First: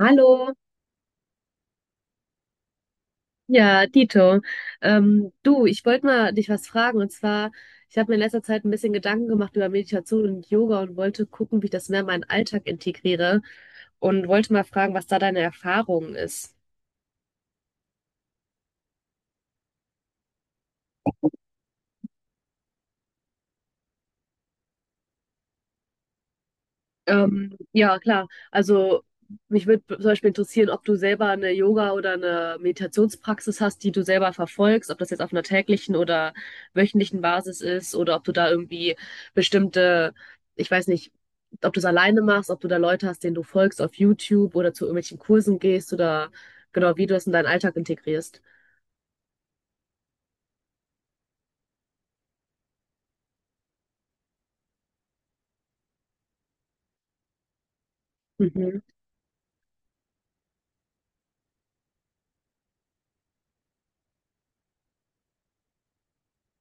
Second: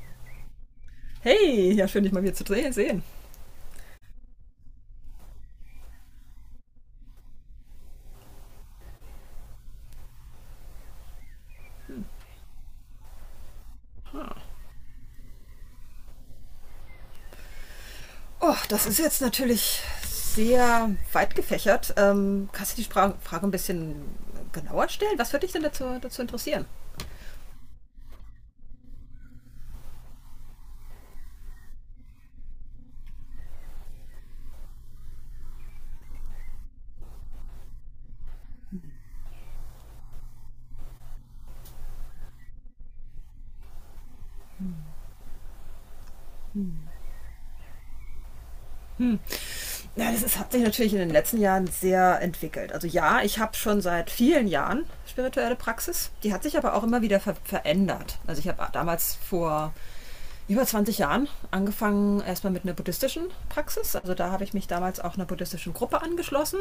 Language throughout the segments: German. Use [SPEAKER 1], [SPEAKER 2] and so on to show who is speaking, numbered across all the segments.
[SPEAKER 1] Hallo,
[SPEAKER 2] Hey, ja, schön, dich mal wieder zu sehen.
[SPEAKER 1] ja, dito. Du, ich wollte mal dich was fragen. Und zwar, ich habe mir in letzter Zeit ein bisschen Gedanken gemacht über Meditation und Yoga und wollte gucken, wie ich das mehr in meinen Alltag integriere und wollte mal fragen, was da deine Erfahrung ist.
[SPEAKER 2] Oh, das ist jetzt natürlich sehr weit gefächert. Kannst du die Frage ein bisschen genauer stellen? Was würde dich denn dazu interessieren?
[SPEAKER 1] Ja, klar. Also mich würde zum Beispiel interessieren, ob du selber eine Yoga- oder eine Meditationspraxis hast, die du selber verfolgst, ob das jetzt auf einer täglichen oder wöchentlichen Basis ist oder ob du da irgendwie bestimmte, ich weiß nicht, ob du es alleine machst, ob du da Leute hast, denen du folgst auf YouTube oder zu irgendwelchen Kursen gehst oder genau, wie du das in deinen Alltag integrierst.
[SPEAKER 2] Hm. Ja, das ist, hat sich natürlich in den letzten Jahren sehr entwickelt. Also ja, ich habe schon seit vielen Jahren spirituelle Praxis. Die hat sich aber auch immer wieder verändert. Also ich habe
[SPEAKER 1] Mhm,
[SPEAKER 2] damals vor über 20 Jahren angefangen erstmal mit einer buddhistischen Praxis. Also da habe ich mich damals auch einer buddhistischen Gruppe angeschlossen.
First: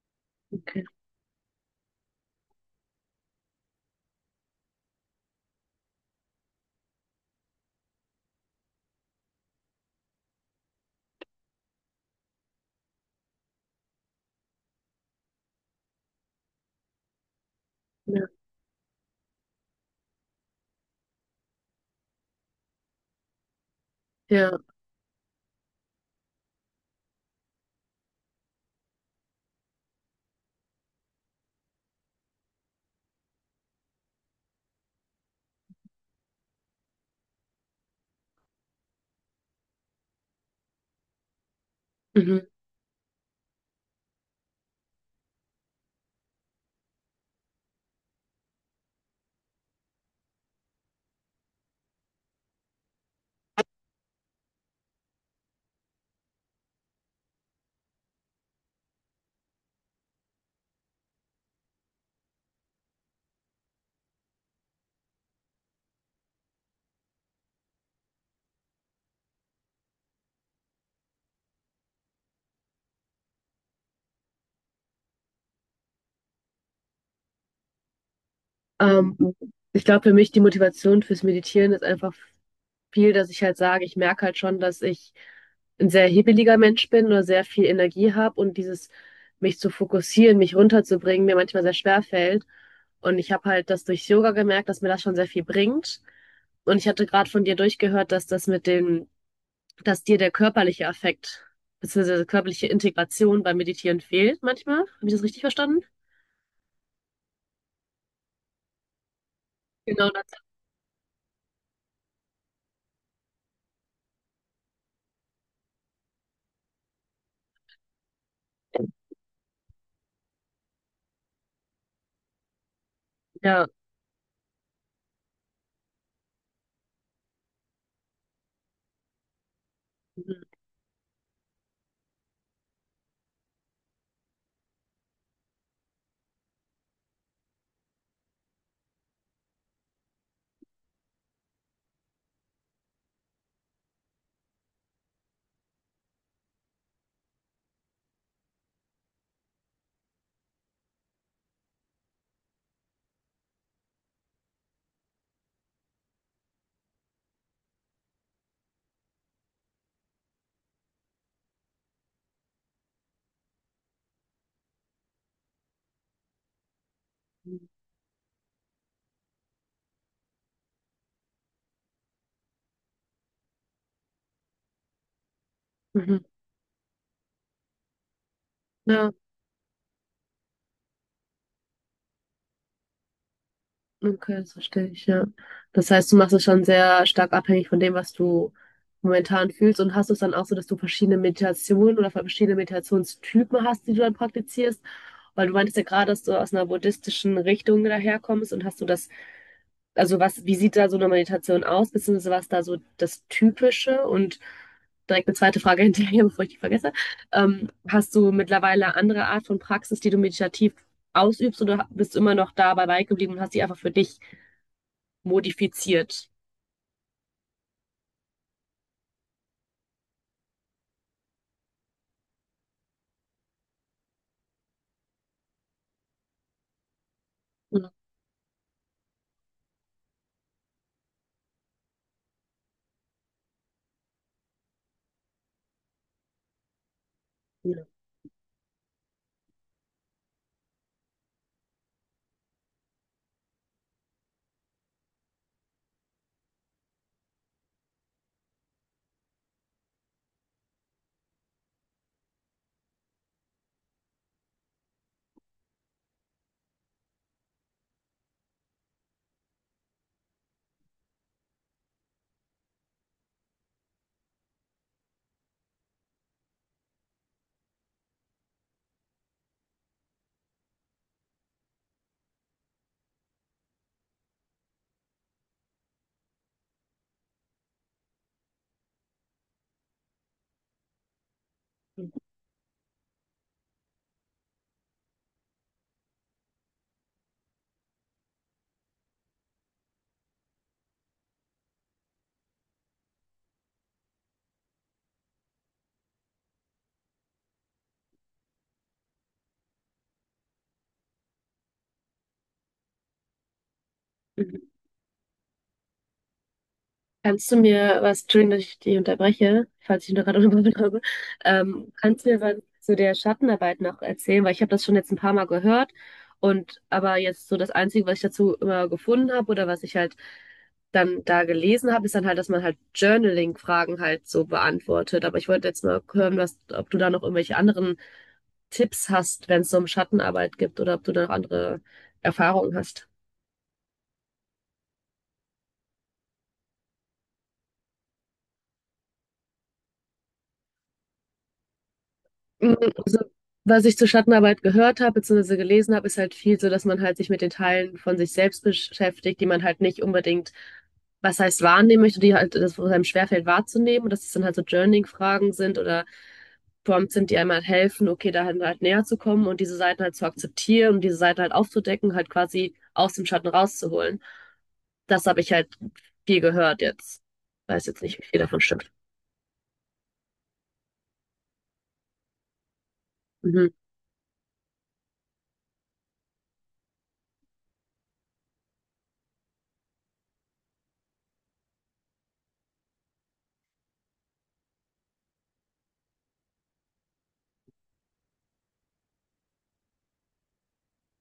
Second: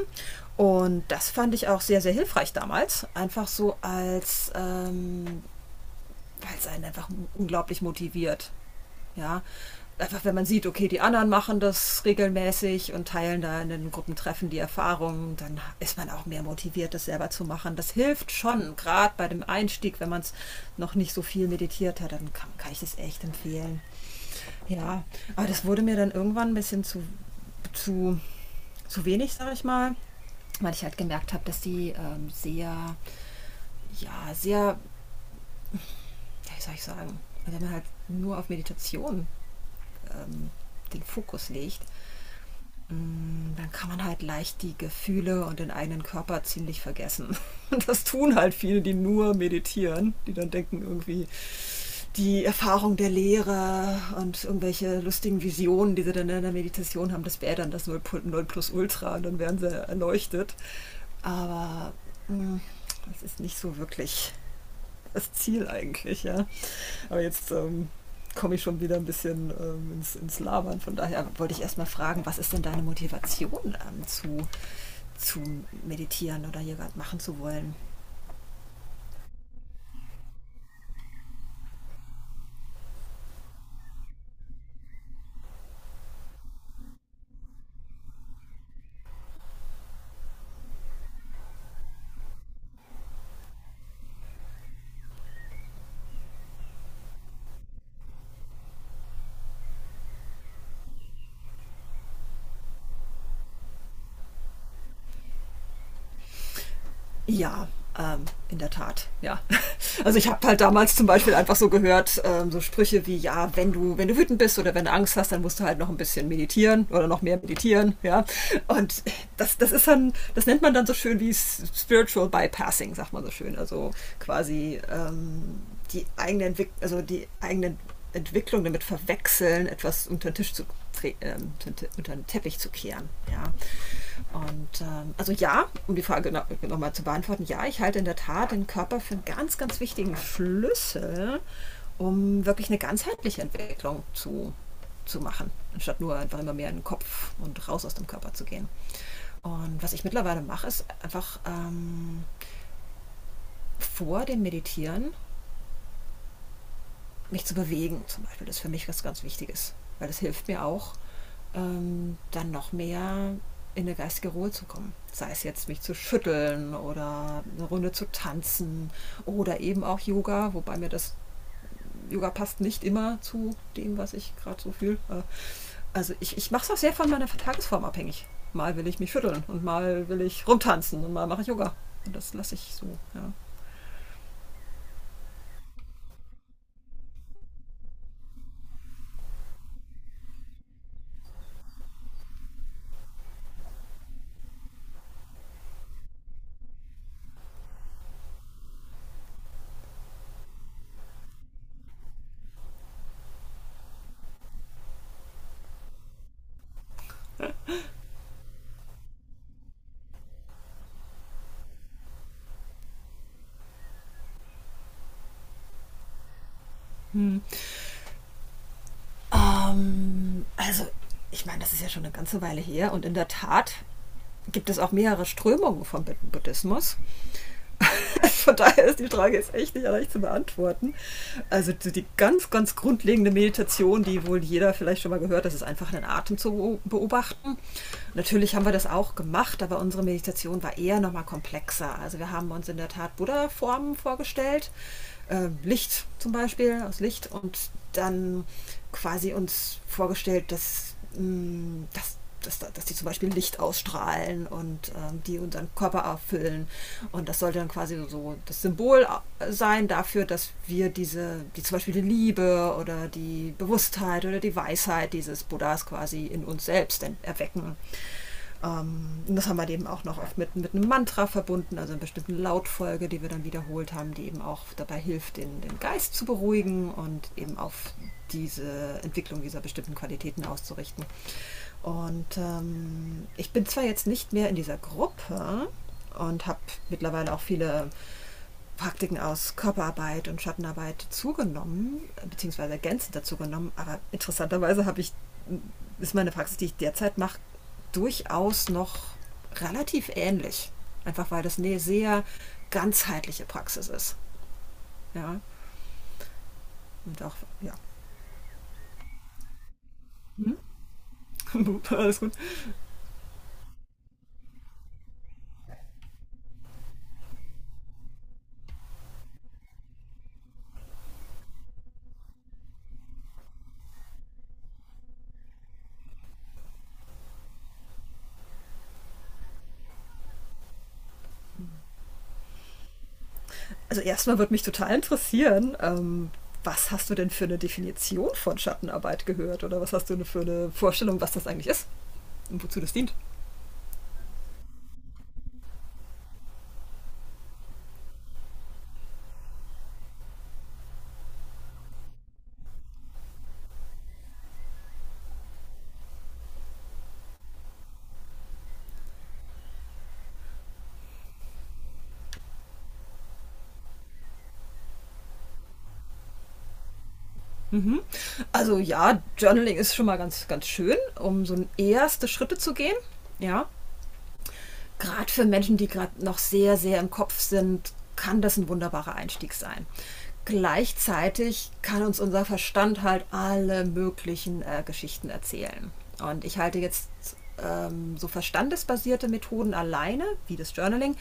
[SPEAKER 1] okay.
[SPEAKER 2] Und das fand ich auch sehr, sehr hilfreich damals. Einfach so als weil es einen einfach unglaublich motiviert. Ja, einfach wenn man sieht, okay, die anderen machen das regelmäßig und teilen da in den Gruppentreffen die Erfahrungen, dann ist man auch mehr motiviert, das selber zu machen. Das
[SPEAKER 1] Ja.
[SPEAKER 2] hilft schon, gerade bei dem Einstieg, wenn man es noch nicht so viel meditiert hat, dann kann ich es echt empfehlen.
[SPEAKER 1] Ja,
[SPEAKER 2] Ja, aber das wurde mir dann irgendwann ein bisschen zu, zu wenig, sage ich mal, weil ich halt gemerkt habe, dass die sehr, ja, sehr ja, wie soll ich sagen, wenn man halt nur auf Meditation ähm, den Fokus legt,
[SPEAKER 1] mhm.
[SPEAKER 2] dann kann man halt leicht die Gefühle und den eigenen Körper ziemlich vergessen. Das tun halt viele, die nur meditieren, die dann denken irgendwie die Erfahrung der Lehre und irgendwelche lustigen Visionen, die sie dann in der Meditation haben, das wäre dann das Null plus Ultra und dann wären sie erleuchtet. Aber mh, das ist nicht so wirklich das Ziel eigentlich, ja. Aber jetzt komme ich schon wieder ein bisschen ins Labern. Von daher wollte ich erstmal fragen, was ist denn deine Motivation zu meditieren oder hier gerade machen zu wollen?
[SPEAKER 1] Ähm, Ich glaube, für mich die Motivation fürs Meditieren ist einfach viel, dass ich halt sage, ich merke halt schon, dass ich ein sehr hibbeliger Mensch bin oder sehr viel Energie habe und dieses mich zu fokussieren, mich runterzubringen, mir manchmal sehr schwer fällt. Und ich habe halt das durch Yoga gemerkt, dass mir das schon sehr viel bringt. Und ich hatte gerade von dir durchgehört, dass das mit dem, dass dir der körperliche Affekt beziehungsweise körperliche Integration beim Meditieren fehlt manchmal. Habe ich das richtig verstanden?
[SPEAKER 2] Ja, ähm, in der Tat, ja.
[SPEAKER 1] Genau
[SPEAKER 2] Also
[SPEAKER 1] das,
[SPEAKER 2] ich habe halt damals zum Beispiel einfach so gehört, so Sprüche wie, ja, wenn du wütend bist oder wenn du Angst hast, dann musst du halt noch ein bisschen meditieren oder noch mehr meditieren, ja. Und das ist dann, das nennt man dann so schön wie Spiritual Bypassing, sagt man so schön.
[SPEAKER 1] ja.
[SPEAKER 2] Also quasi die eigene Entwicklung, also die eigenen Entwicklung damit verwechseln, etwas unter den
[SPEAKER 1] Mhm.
[SPEAKER 2] Tisch zu tre- äh, unter den Teppich zu kehren. Ja. Und also ja, um die Frage noch mal zu beantworten, ja, ich halte in der Tat den Körper für einen ganz, ganz wichtigen Schlüssel, um wirklich eine ganzheitliche Entwicklung zu machen, anstatt nur einfach immer mehr in den Kopf und raus aus dem Körper zu gehen. Und was ich mittlerweile mache, ist einfach vor dem Meditieren mich zu bewegen zum Beispiel, das ist für mich was ganz Wichtiges, weil das hilft mir auch, dann noch mehr in eine geistige Ruhe zu kommen. Sei es jetzt mich zu schütteln oder eine Runde zu tanzen oder eben auch Yoga, wobei mir das Yoga passt nicht immer zu dem, was ich gerade so fühle. Also
[SPEAKER 1] Mhm.
[SPEAKER 2] ich mache es auch sehr von meiner Tagesform abhängig. Mal will ich
[SPEAKER 1] Ja.
[SPEAKER 2] mich schütteln und mal will ich rumtanzen und mal mache ich Yoga. Und das lasse ich so. Ja.
[SPEAKER 1] Okay, das verstehe ich, ja. Das heißt, du machst es schon sehr stark abhängig von dem, was du momentan fühlst und hast es dann auch so, dass du verschiedene Meditationen oder verschiedene Meditationstypen hast, die du dann praktizierst. Weil du meintest ja gerade, dass du aus einer buddhistischen Richtung daherkommst und hast du das, also was, wie sieht da so eine Meditation aus, beziehungsweise was da so das Typische und direkt eine zweite Frage hinterher, bevor ich die vergesse. Hast du mittlerweile andere Art von Praxis, die du meditativ ausübst oder bist du immer noch dabei beigeblieben und hast die einfach für dich modifiziert.
[SPEAKER 2] Hm. Ähm, also, ich meine, das ist ja schon eine ganze Weile her und in der Tat gibt es auch mehrere Strömungen vom Buddhismus.
[SPEAKER 1] Ja,
[SPEAKER 2] Von daher ist die Frage jetzt echt nicht leicht zu beantworten. Also so die ganz, ganz grundlegende Meditation, die wohl jeder vielleicht schon mal gehört, das ist einfach den Atem zu beobachten.
[SPEAKER 1] ja.
[SPEAKER 2] Natürlich haben wir das auch gemacht, aber unsere Meditation war eher nochmal komplexer. Also wir haben uns in der Tat Buddha-Formen vorgestellt Licht zum Beispiel, aus Licht und dann quasi uns vorgestellt, dass, mh, dass, dass, dass die zum Beispiel Licht ausstrahlen und die unseren Körper erfüllen. Und das sollte dann quasi so das Symbol sein dafür, dass wir diese, die zum Beispiel die Liebe oder die Bewusstheit oder die Weisheit dieses Buddhas quasi in uns selbst erwecken. Und das haben wir eben auch noch oft mit einem Mantra verbunden, also einer bestimmten Lautfolge, die wir dann wiederholt haben, die eben auch dabei hilft, den Geist zu beruhigen und eben auf diese Entwicklung dieser bestimmten Qualitäten auszurichten.
[SPEAKER 1] Mhm.
[SPEAKER 2] Und ich bin zwar jetzt nicht mehr in dieser Gruppe und habe mittlerweile auch viele Praktiken aus Körperarbeit und Schattenarbeit zugenommen, beziehungsweise ergänzend dazu genommen. Aber interessanterweise ist meine Praxis, die ich derzeit mache, durchaus noch relativ ähnlich. Einfach weil das eine sehr ganzheitliche Praxis ist. Ja, und auch,
[SPEAKER 1] Kannst du
[SPEAKER 2] ja.
[SPEAKER 1] mir was, Entschuldigung, dass ich dich unterbreche, falls ich noch gerade
[SPEAKER 2] Hm?
[SPEAKER 1] unterbrochen habe,
[SPEAKER 2] Alles
[SPEAKER 1] kannst du
[SPEAKER 2] gut.
[SPEAKER 1] mir was zu der Schattenarbeit noch erzählen? Weil ich habe das schon jetzt ein paar Mal gehört und aber jetzt so das Einzige, was ich dazu immer gefunden habe oder was ich halt dann da gelesen habe, ist dann halt, dass man halt Journaling-Fragen halt so beantwortet. Aber ich wollte jetzt mal hören, was, ob du da noch irgendwelche anderen Tipps hast, wenn es so um Schattenarbeit gibt oder ob du da noch andere Erfahrungen hast.
[SPEAKER 2] Also erstmal würde mich total interessieren, was hast du denn für eine Definition von Schattenarbeit gehört oder was hast du für eine Vorstellung, was das eigentlich ist und
[SPEAKER 1] Mm,
[SPEAKER 2] wozu das dient?
[SPEAKER 1] also, was ich zur Schattenarbeit gehört habe, beziehungsweise gelesen habe, ist halt viel so, dass man halt sich mit den Teilen von sich selbst beschäftigt, die man halt nicht unbedingt, was heißt wahrnehmen möchte, die halt, das wo es einem schwerfällt wahrzunehmen und dass es dann halt so Journaling-Fragen sind oder Prompts sind, die einem halt helfen, okay, da halt näher zu kommen und diese Seiten halt zu akzeptieren und diese Seiten halt aufzudecken, halt quasi aus dem Schatten rauszuholen. Das habe ich halt viel gehört jetzt. Weiß jetzt
[SPEAKER 2] Mhm.
[SPEAKER 1] nicht, wie viel davon
[SPEAKER 2] Also
[SPEAKER 1] stimmt.
[SPEAKER 2] ja, Journaling ist schon mal ganz, ganz schön, um so erste Schritte zu gehen. Ja,
[SPEAKER 1] Mhm.
[SPEAKER 2] gerade für Menschen, die gerade noch sehr, sehr im Kopf sind, kann das ein wunderbarer Einstieg sein. Gleichzeitig kann uns unser Verstand halt alle möglichen Geschichten erzählen. Und ich halte jetzt so verstandesbasierte Methoden alleine, wie das Journaling,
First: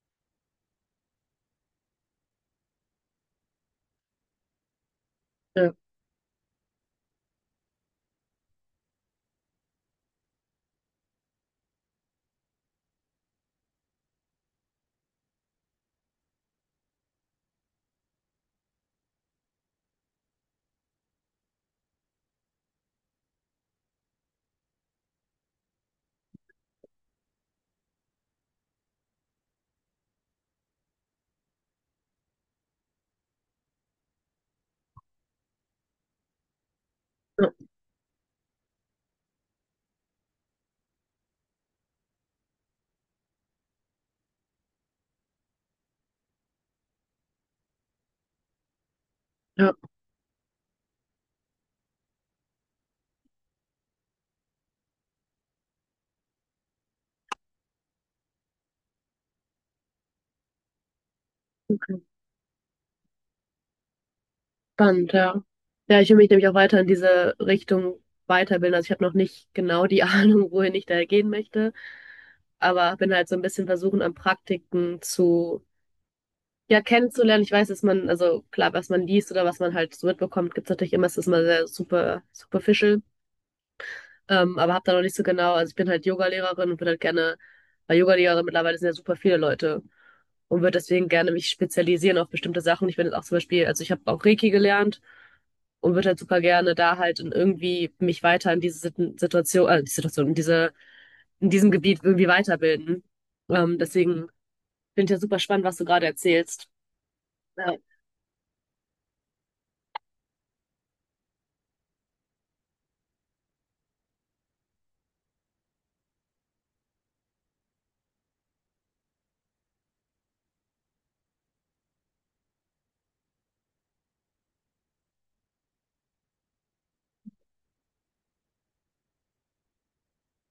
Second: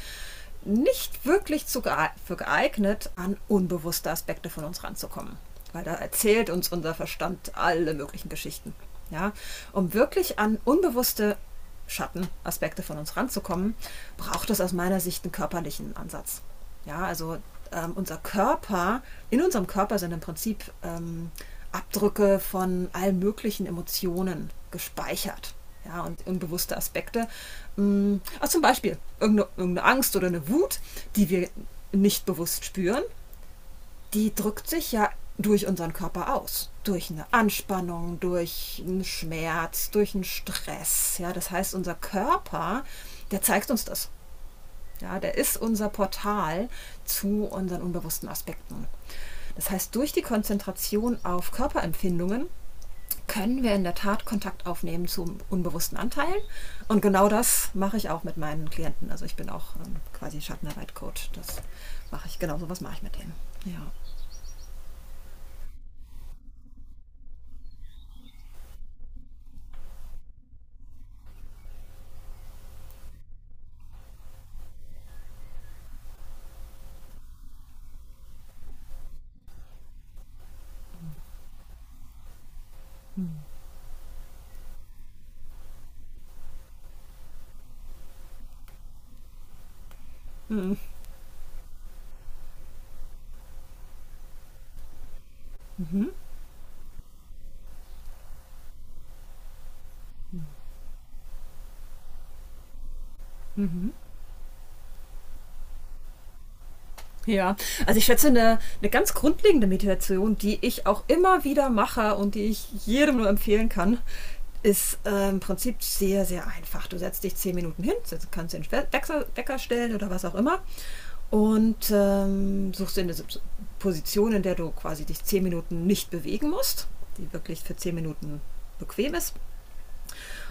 [SPEAKER 2] nicht wirklich zu gee für geeignet, an unbewusste Aspekte von uns ranzukommen.
[SPEAKER 1] Ja,
[SPEAKER 2] Weil da erzählt uns unser Verstand alle möglichen Geschichten. Ja? Um wirklich an unbewusste Schattenaspekte von uns ranzukommen, braucht es aus meiner Sicht einen körperlichen Ansatz. Ja, also ähm, unser Körper, in unserem Körper sind im Prinzip Abdrücke von allen möglichen Emotionen gespeichert. Ja, und unbewusste Aspekte. Also zum Beispiel irgendeine Angst oder eine Wut, die wir nicht bewusst spüren, die drückt sich ja durch unseren Körper aus. Durch eine
[SPEAKER 1] ja,
[SPEAKER 2] Anspannung, durch einen Schmerz, durch einen Stress. Ja, das heißt, der zeigt uns das. Ja, der ist unser Portal zu unseren unbewussten Aspekten. Das
[SPEAKER 1] ja.
[SPEAKER 2] heißt, durch die Konzentration auf Körperempfindungen können wir in der Tat Kontakt aufnehmen zu unbewussten Anteilen. Und genau das mache ich auch mit meinen Klienten. Also ich bin auch quasi Schattenarbeit-Coach. Das mache ich, genau so was mache ich mit denen. Ja.
[SPEAKER 1] Spannend, ja. Ja, ich will mich nämlich auch weiter in diese Richtung weiterbilden. Also ich habe noch nicht genau die Ahnung, wohin ich da gehen möchte, aber bin halt so ein bisschen versuchen, an Praktiken zu, ja, kennenzulernen. Ich weiß, dass man, also klar, was man liest oder was man halt so mitbekommt, gibt es natürlich immer, es ist immer sehr super, superficial. Aber habe da noch nicht so genau, also ich bin halt Yogalehrerin und würde halt gerne, weil Yogalehrerin mittlerweile sind ja super viele Leute und würde deswegen gerne mich spezialisieren auf bestimmte Sachen. Ich bin jetzt auch zum Beispiel, also ich habe auch Reiki gelernt und würde halt super gerne da halt in irgendwie mich weiter in diese Situation, die Situation, in diese, in diesem Gebiet irgendwie weiterbilden. Deswegen finde ich ja super spannend, was du gerade erzählst.
[SPEAKER 2] Ja,
[SPEAKER 1] Ja,
[SPEAKER 2] also ich schätze, eine ganz grundlegende Meditation, die ich auch immer wieder mache und die ich jedem nur empfehlen kann, ist im Prinzip sehr, sehr einfach. Du setzt dich 10 Minuten hin, kannst den Wecker stellen oder was auch immer und suchst dir eine Position, in der du quasi dich 10 Minuten nicht bewegen musst, die wirklich für 10 Minuten bequem ist.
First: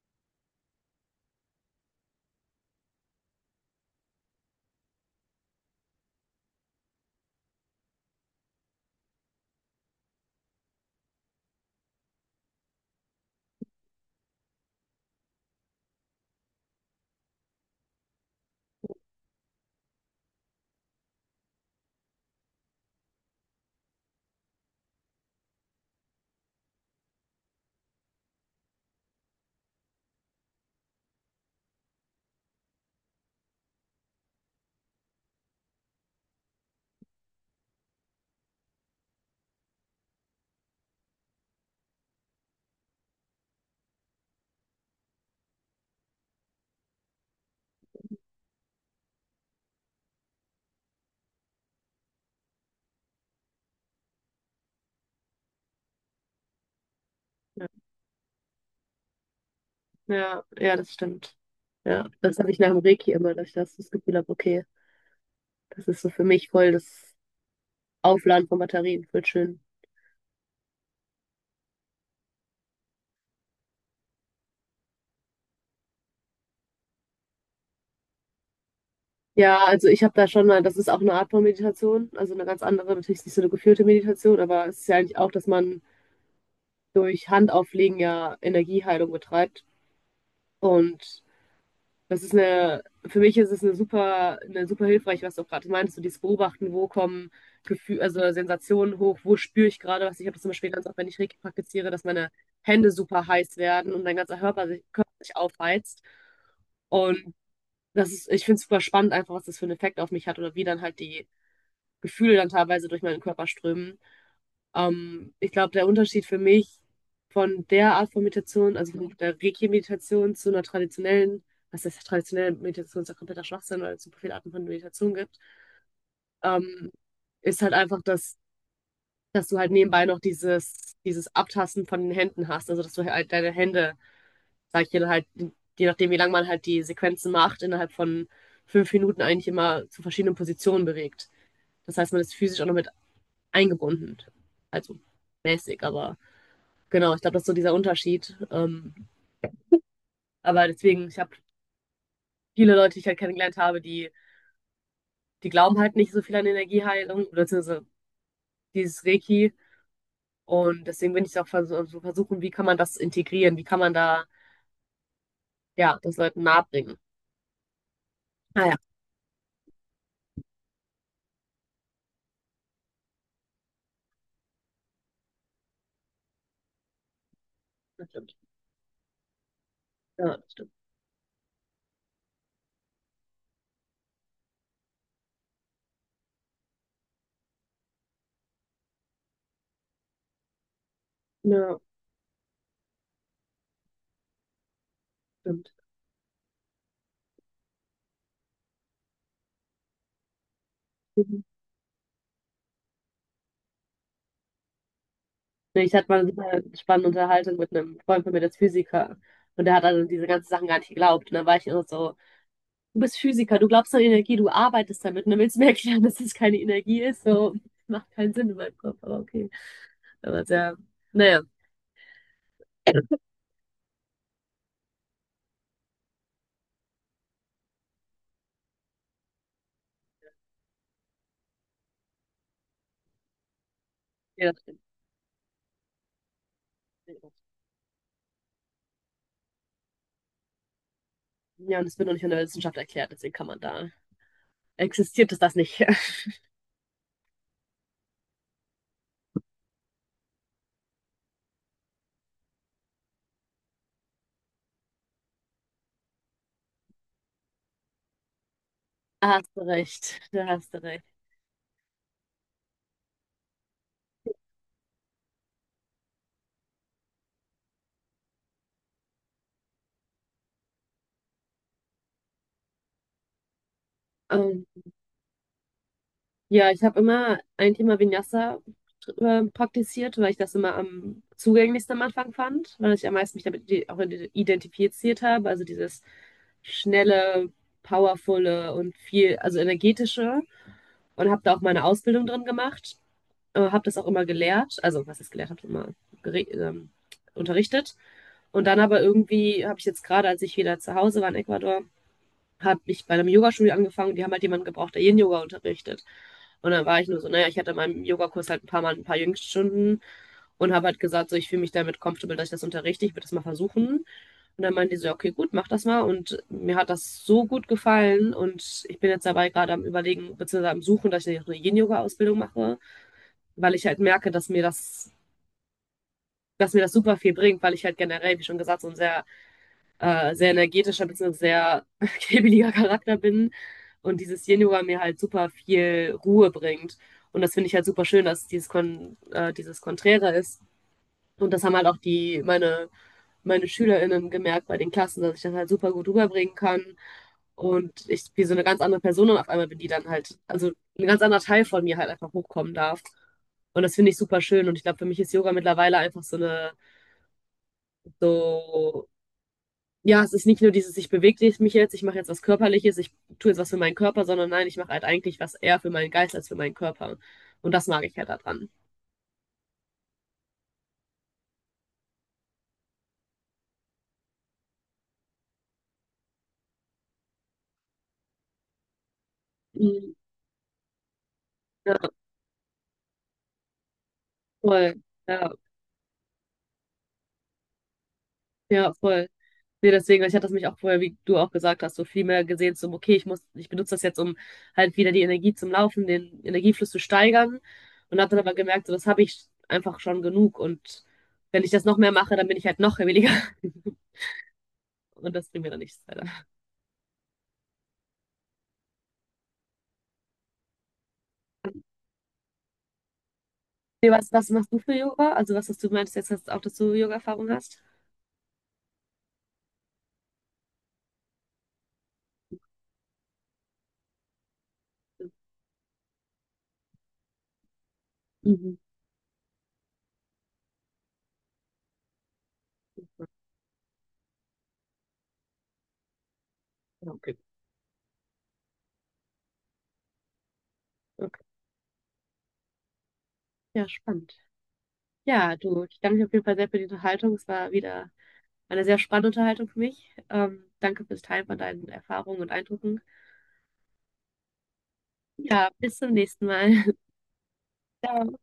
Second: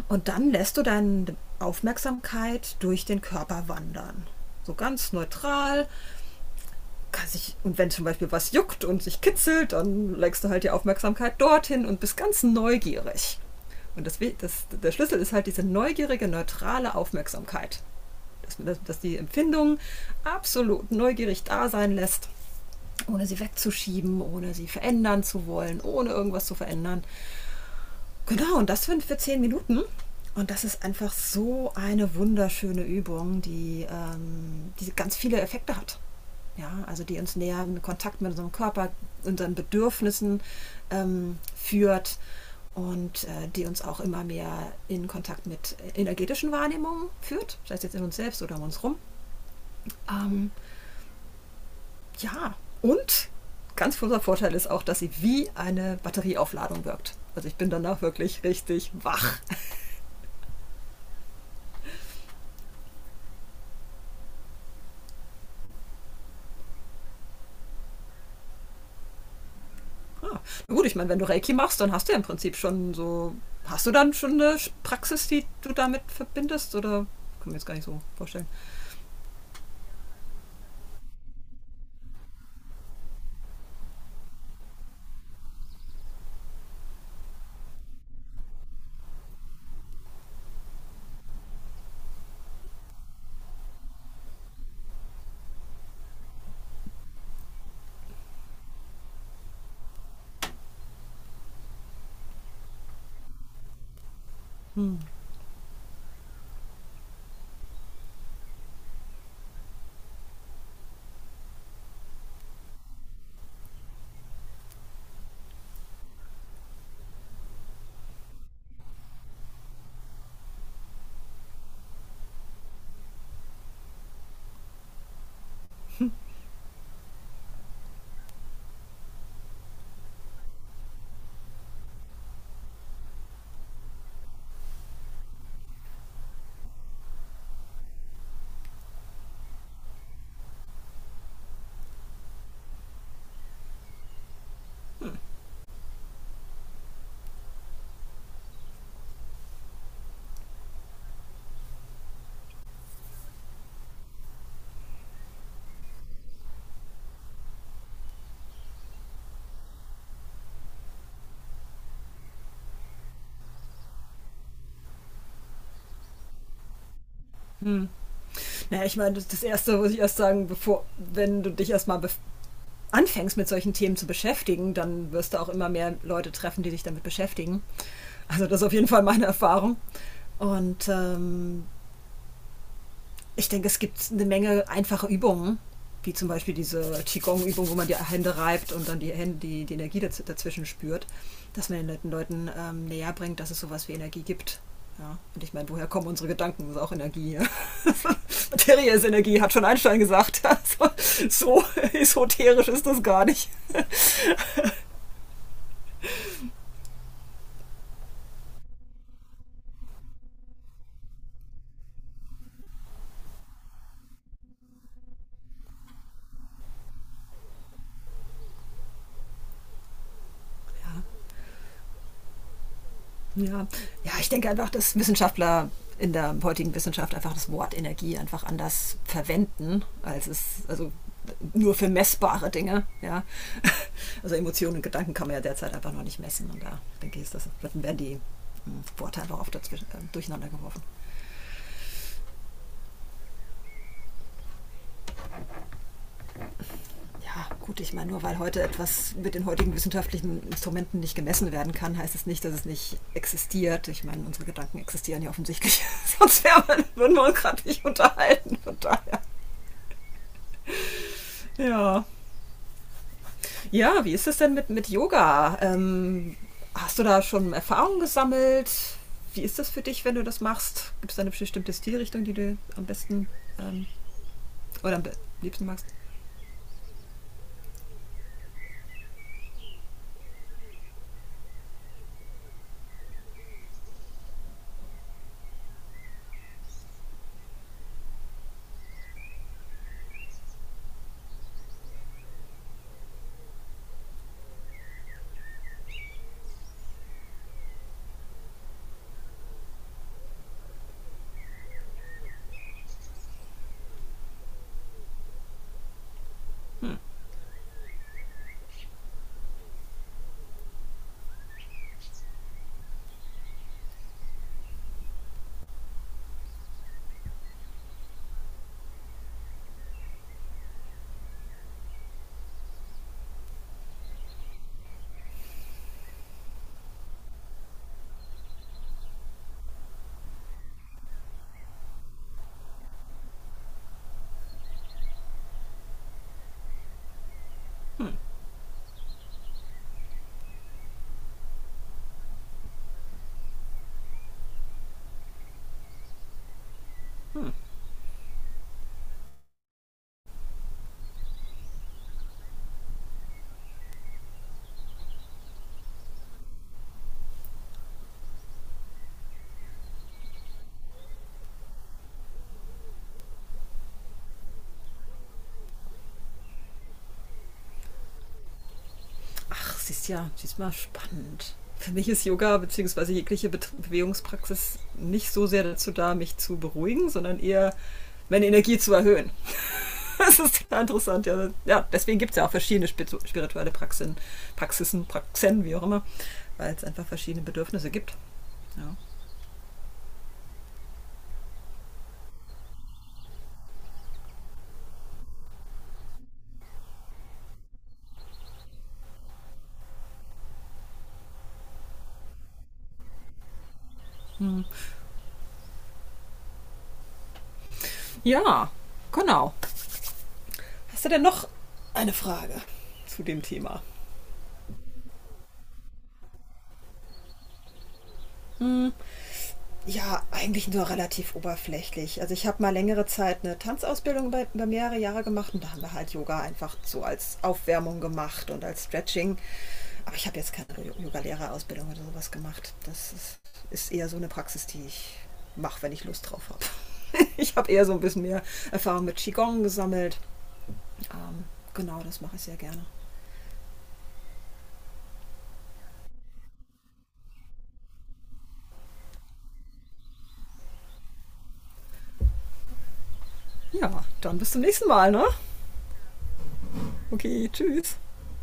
[SPEAKER 2] Und dann lässt du deine Aufmerksamkeit durch den Körper wandern. So ganz neutral kann sich, und wenn zum Beispiel was juckt und sich kitzelt, dann legst du halt die Aufmerksamkeit dorthin und bist ganz neugierig. Und der Schlüssel ist halt diese neugierige, neutrale Aufmerksamkeit. Dass die Empfindung absolut neugierig da sein lässt, ohne sie wegzuschieben, ohne sie verändern zu wollen, ohne irgendwas zu verändern. Genau, und das sind für 10 Minuten. Und das ist einfach so eine wunderschöne Übung, die ganz viele Effekte hat. Ja, also die uns näher in Kontakt mit unserem Körper, unseren Bedürfnissen führt und die uns auch immer mehr in Kontakt mit energetischen Wahrnehmungen führt, sei es jetzt in uns selbst oder um uns rum. Ähm, ja, und ganz großer Vorteil ist auch, dass sie wie eine Batterieaufladung wirkt. Also ich
[SPEAKER 1] ja,
[SPEAKER 2] bin danach wirklich richtig wach.
[SPEAKER 1] ja, ja, das stimmt. Ja, das habe ich nach dem Reiki immer, dass ich das, das Gefühl habe, okay, das ist so für mich voll das Aufladen von Batterien, voll schön.
[SPEAKER 2] Ah, na gut, ich meine, wenn du Reiki machst, dann hast du ja im Prinzip schon so. Hast du dann schon eine Praxis, die du damit verbindest? Oder kann mir jetzt gar nicht so vorstellen.
[SPEAKER 1] Ja, also ich habe da schon mal, das ist auch eine Art von Meditation, also eine ganz andere, natürlich nicht so eine geführte Meditation, aber es ist ja eigentlich auch, dass man durch Handauflegen ja Energieheilung betreibt. Und das ist eine, für mich ist es eine super hilfreich, was du auch gerade meinst, so dieses Beobachten, wo kommen Gefühl, also Sensationen hoch, wo spüre ich gerade was. Ich habe das zum Beispiel ganz oft, wenn ich Reiki praktiziere, dass meine Hände super heiß werden und mein ganzer
[SPEAKER 2] Hm.
[SPEAKER 1] Körper sich aufheizt. Und das ist, ich finde es super spannend, einfach was das für einen Effekt auf mich hat oder wie dann halt die Gefühle dann teilweise durch meinen Körper strömen. Ich glaube, der Unterschied für mich von der Art von Meditation, also von der Reiki-Meditation zu einer traditionellen, was heißt traditionelle Meditation, ist ja kompletter Schwachsinn, weil es super viele Arten von Meditation gibt, ähm, ist halt einfach, dass, dass du halt nebenbei noch dieses Abtasten von den Händen hast, also dass du halt deine Hände sag ich dir halt, je nachdem, wie lange man halt die Sequenzen macht, innerhalb von 5 Minuten eigentlich immer zu verschiedenen Positionen bewegt. Das heißt, man ist physisch auch noch mit eingebunden. Also mäßig, aber genau, ich glaube, das ist so dieser Unterschied. Aber deswegen, ich habe viele Leute, die ich halt kennengelernt habe, die glauben halt nicht so viel an Energieheilung, beziehungsweise dieses Reiki. Und deswegen bin ich auch vers so versuchen, wie kann man das integrieren, wie kann man da, ja, das Leuten nahebringen.
[SPEAKER 2] Hm.
[SPEAKER 1] Ah ja,
[SPEAKER 2] Naja, ich meine, das Erste muss ich erst sagen, wenn du dich erstmal anfängst mit solchen Themen zu beschäftigen, dann wirst du auch immer mehr Leute treffen, die sich damit beschäftigen.
[SPEAKER 1] das stimmt.
[SPEAKER 2] Also das ist auf jeden Fall meine Erfahrung.
[SPEAKER 1] Ja, das stimmt.
[SPEAKER 2] Und ich denke, es gibt eine Menge einfache Übungen, wie zum Beispiel diese Qigong-Übung, wo man die Hände reibt und dann die Hände, die Energie dazwischen spürt, dass
[SPEAKER 1] Ja,
[SPEAKER 2] man den Leuten näher bringt, dass es sowas wie Energie gibt. Ja, und ich meine, woher kommen unsere Gedanken? Das ist auch Energie. Ja. Materie ist Energie, hat schon Einstein gesagt. Also,
[SPEAKER 1] stimmt.
[SPEAKER 2] so esoterisch ist das gar nicht.
[SPEAKER 1] Ne, ich hatte mal eine super spannende Unterhaltung mit einem Freund von mir, der ist Physiker. Und der hat an diese ganzen Sachen gar nicht geglaubt. Und dann war ich immer so, du bist Physiker, du glaubst an Energie, du arbeitest damit. Und dann willst du mir erklären, dass das keine Energie ist. So, macht keinen Sinn in meinem Kopf, aber okay. Aber sehr, naja.
[SPEAKER 2] Ja. Ja, ich denke einfach, dass Wissenschaftler in der heutigen Wissenschaft einfach das Wort Energie einfach anders verwenden, als es, also nur für messbare Dinge, ja. Also
[SPEAKER 1] Ja, das
[SPEAKER 2] Emotionen
[SPEAKER 1] stimmt.
[SPEAKER 2] und Gedanken kann man ja derzeit einfach noch nicht messen und da denke ich, ist das, werden die Worte einfach oft dazwischen, durcheinander geworfen.
[SPEAKER 1] Ja, und es wird noch nicht von der Wissenschaft erklärt, deswegen kann man da. Existiert es das nicht?
[SPEAKER 2] Ja, gut, ich meine, nur weil heute etwas mit den heutigen wissenschaftlichen Instrumenten nicht gemessen werden kann, heißt es nicht, dass es nicht existiert. Ich meine, unsere Gedanken existieren ja offensichtlich, würden wir uns gerade nicht unterhalten, von daher.
[SPEAKER 1] Da hast du recht, da hast du recht.
[SPEAKER 2] Ja. Ja, wie ist es denn mit Yoga? Hast du da schon Erfahrungen gesammelt? Wie ist das für dich, wenn du das machst? Gibt es da eine bestimmte Stilrichtung, die du am besten ähm,
[SPEAKER 1] Ähm,
[SPEAKER 2] oder am liebsten magst?
[SPEAKER 1] Ja, ich habe immer ein Thema Vinyasa praktiziert, weil ich das immer am zugänglichsten am Anfang fand, weil ich am meisten mich damit auch identifiziert habe. Also dieses schnelle, powervolle und viel, also energetische. Und habe da auch meine Ausbildung drin gemacht. Habe das auch immer gelehrt. Also, was ich gelehrt habe, immer gere- ähm, unterrichtet. Und dann aber irgendwie habe ich jetzt gerade, als ich wieder zu Hause war in Ecuador, habe ich bei einem Yogastudio angefangen und die haben halt jemanden gebraucht, der Yin-Yoga unterrichtet. Und dann war ich nur so, naja, ich hatte in meinem Yogakurs halt ein paar Mal ein paar Jüngststunden und habe halt gesagt, so, ich fühle mich damit comfortable, dass ich das unterrichte, ich würde das mal versuchen. Und dann meinte die so, ja, okay, gut, mach das mal. Und mir hat das so gut gefallen und ich bin jetzt dabei gerade am Überlegen, beziehungsweise am Suchen, dass ich eine Yin-Yoga-Ausbildung mache, weil ich halt merke, dass mir das super viel bringt, weil ich halt generell, wie schon gesagt, so ein sehr sehr energetischer bzw. sehr kribbeliger Charakter bin und dieses Yin-Yoga mir halt super viel Ruhe bringt. Und das finde ich halt super
[SPEAKER 2] Hm,
[SPEAKER 1] schön, dass dieses, Kon dieses Konträre ist. Und das haben halt auch meine, meine SchülerInnen gemerkt bei den Klassen, dass ich das halt super gut rüberbringen kann.
[SPEAKER 2] hm.
[SPEAKER 1] Und ich wie so eine ganz andere Person auf einmal bin, die dann halt, also ein ganz anderer Teil von mir halt einfach hochkommen darf. Und das finde ich super schön. Und ich glaube, für mich ist Yoga mittlerweile einfach so eine, so ja, es ist nicht nur dieses, ich bewege mich jetzt, ich mache jetzt was Körperliches, ich tue jetzt was für meinen Körper, sondern nein, ich mache halt eigentlich was eher für meinen Geist als für meinen Körper. Und das mag ich halt daran.
[SPEAKER 2] Ach, siehst ja, siehst mal spannend. Für mich ist Yoga bzw. jegliche Bewegungspraxis nicht so sehr dazu da, mich zu beruhigen, sondern eher meine Energie zu erhöhen.
[SPEAKER 1] Mhm.
[SPEAKER 2] Das ist total interessant, ja. Ja,
[SPEAKER 1] Ja,
[SPEAKER 2] deswegen gibt es ja auch verschiedene spirituelle
[SPEAKER 1] voll. Ja,
[SPEAKER 2] Praxen, wie auch immer, weil es einfach verschiedene Bedürfnisse gibt.
[SPEAKER 1] ja,
[SPEAKER 2] Ja.
[SPEAKER 1] voll. Nee, deswegen, ich hatte das mich auch vorher, wie du auch gesagt hast, so viel mehr gesehen, so, okay, ich muss, ich benutze das jetzt, um halt wieder die Energie zum Laufen, den Energiefluss zu steigern. Und habe dann aber gemerkt, so, das habe ich einfach schon genug. Und wenn ich das noch mehr mache, dann bin ich halt noch williger. Und das bringt mir dann nichts, leider.
[SPEAKER 2] Ja, genau. Hast du denn noch eine Frage zu dem Thema?
[SPEAKER 1] Nee, was, was machst du für Yoga? Also was hast du meinst jetzt hast auch, dass du Yoga-Erfahrung hast?
[SPEAKER 2] Mhm. Ja, eigentlich nur relativ oberflächlich. Also ich habe mal längere Zeit eine Tanzausbildung über mehrere Jahre gemacht und da haben wir halt Yoga einfach so als Aufwärmung gemacht und
[SPEAKER 1] Mhm.
[SPEAKER 2] als Stretching. Aber ich habe jetzt keine Yoga-Lehrerausbildung oder sowas gemacht. Ist eher so eine Praxis, die ich mache, wenn ich Lust drauf habe.
[SPEAKER 1] Ja, okay.
[SPEAKER 2] Ich habe eher so ein bisschen mehr Erfahrung mit Qigong gesammelt.
[SPEAKER 1] Okay.
[SPEAKER 2] Ähm, genau, das mache ich sehr gerne.
[SPEAKER 1] Ja, spannend. Ja, du, ich danke dir auf jeden Fall sehr für die Unterhaltung. Es war wieder eine sehr spannende Unterhaltung für mich. Danke fürs Teilen von deinen Erfahrungen und Eindrücken.
[SPEAKER 2] Ja, dann bis zum nächsten Mal, ne?
[SPEAKER 1] Ja, bis zum nächsten Mal.
[SPEAKER 2] Okay, tschüss.
[SPEAKER 1] Ciao.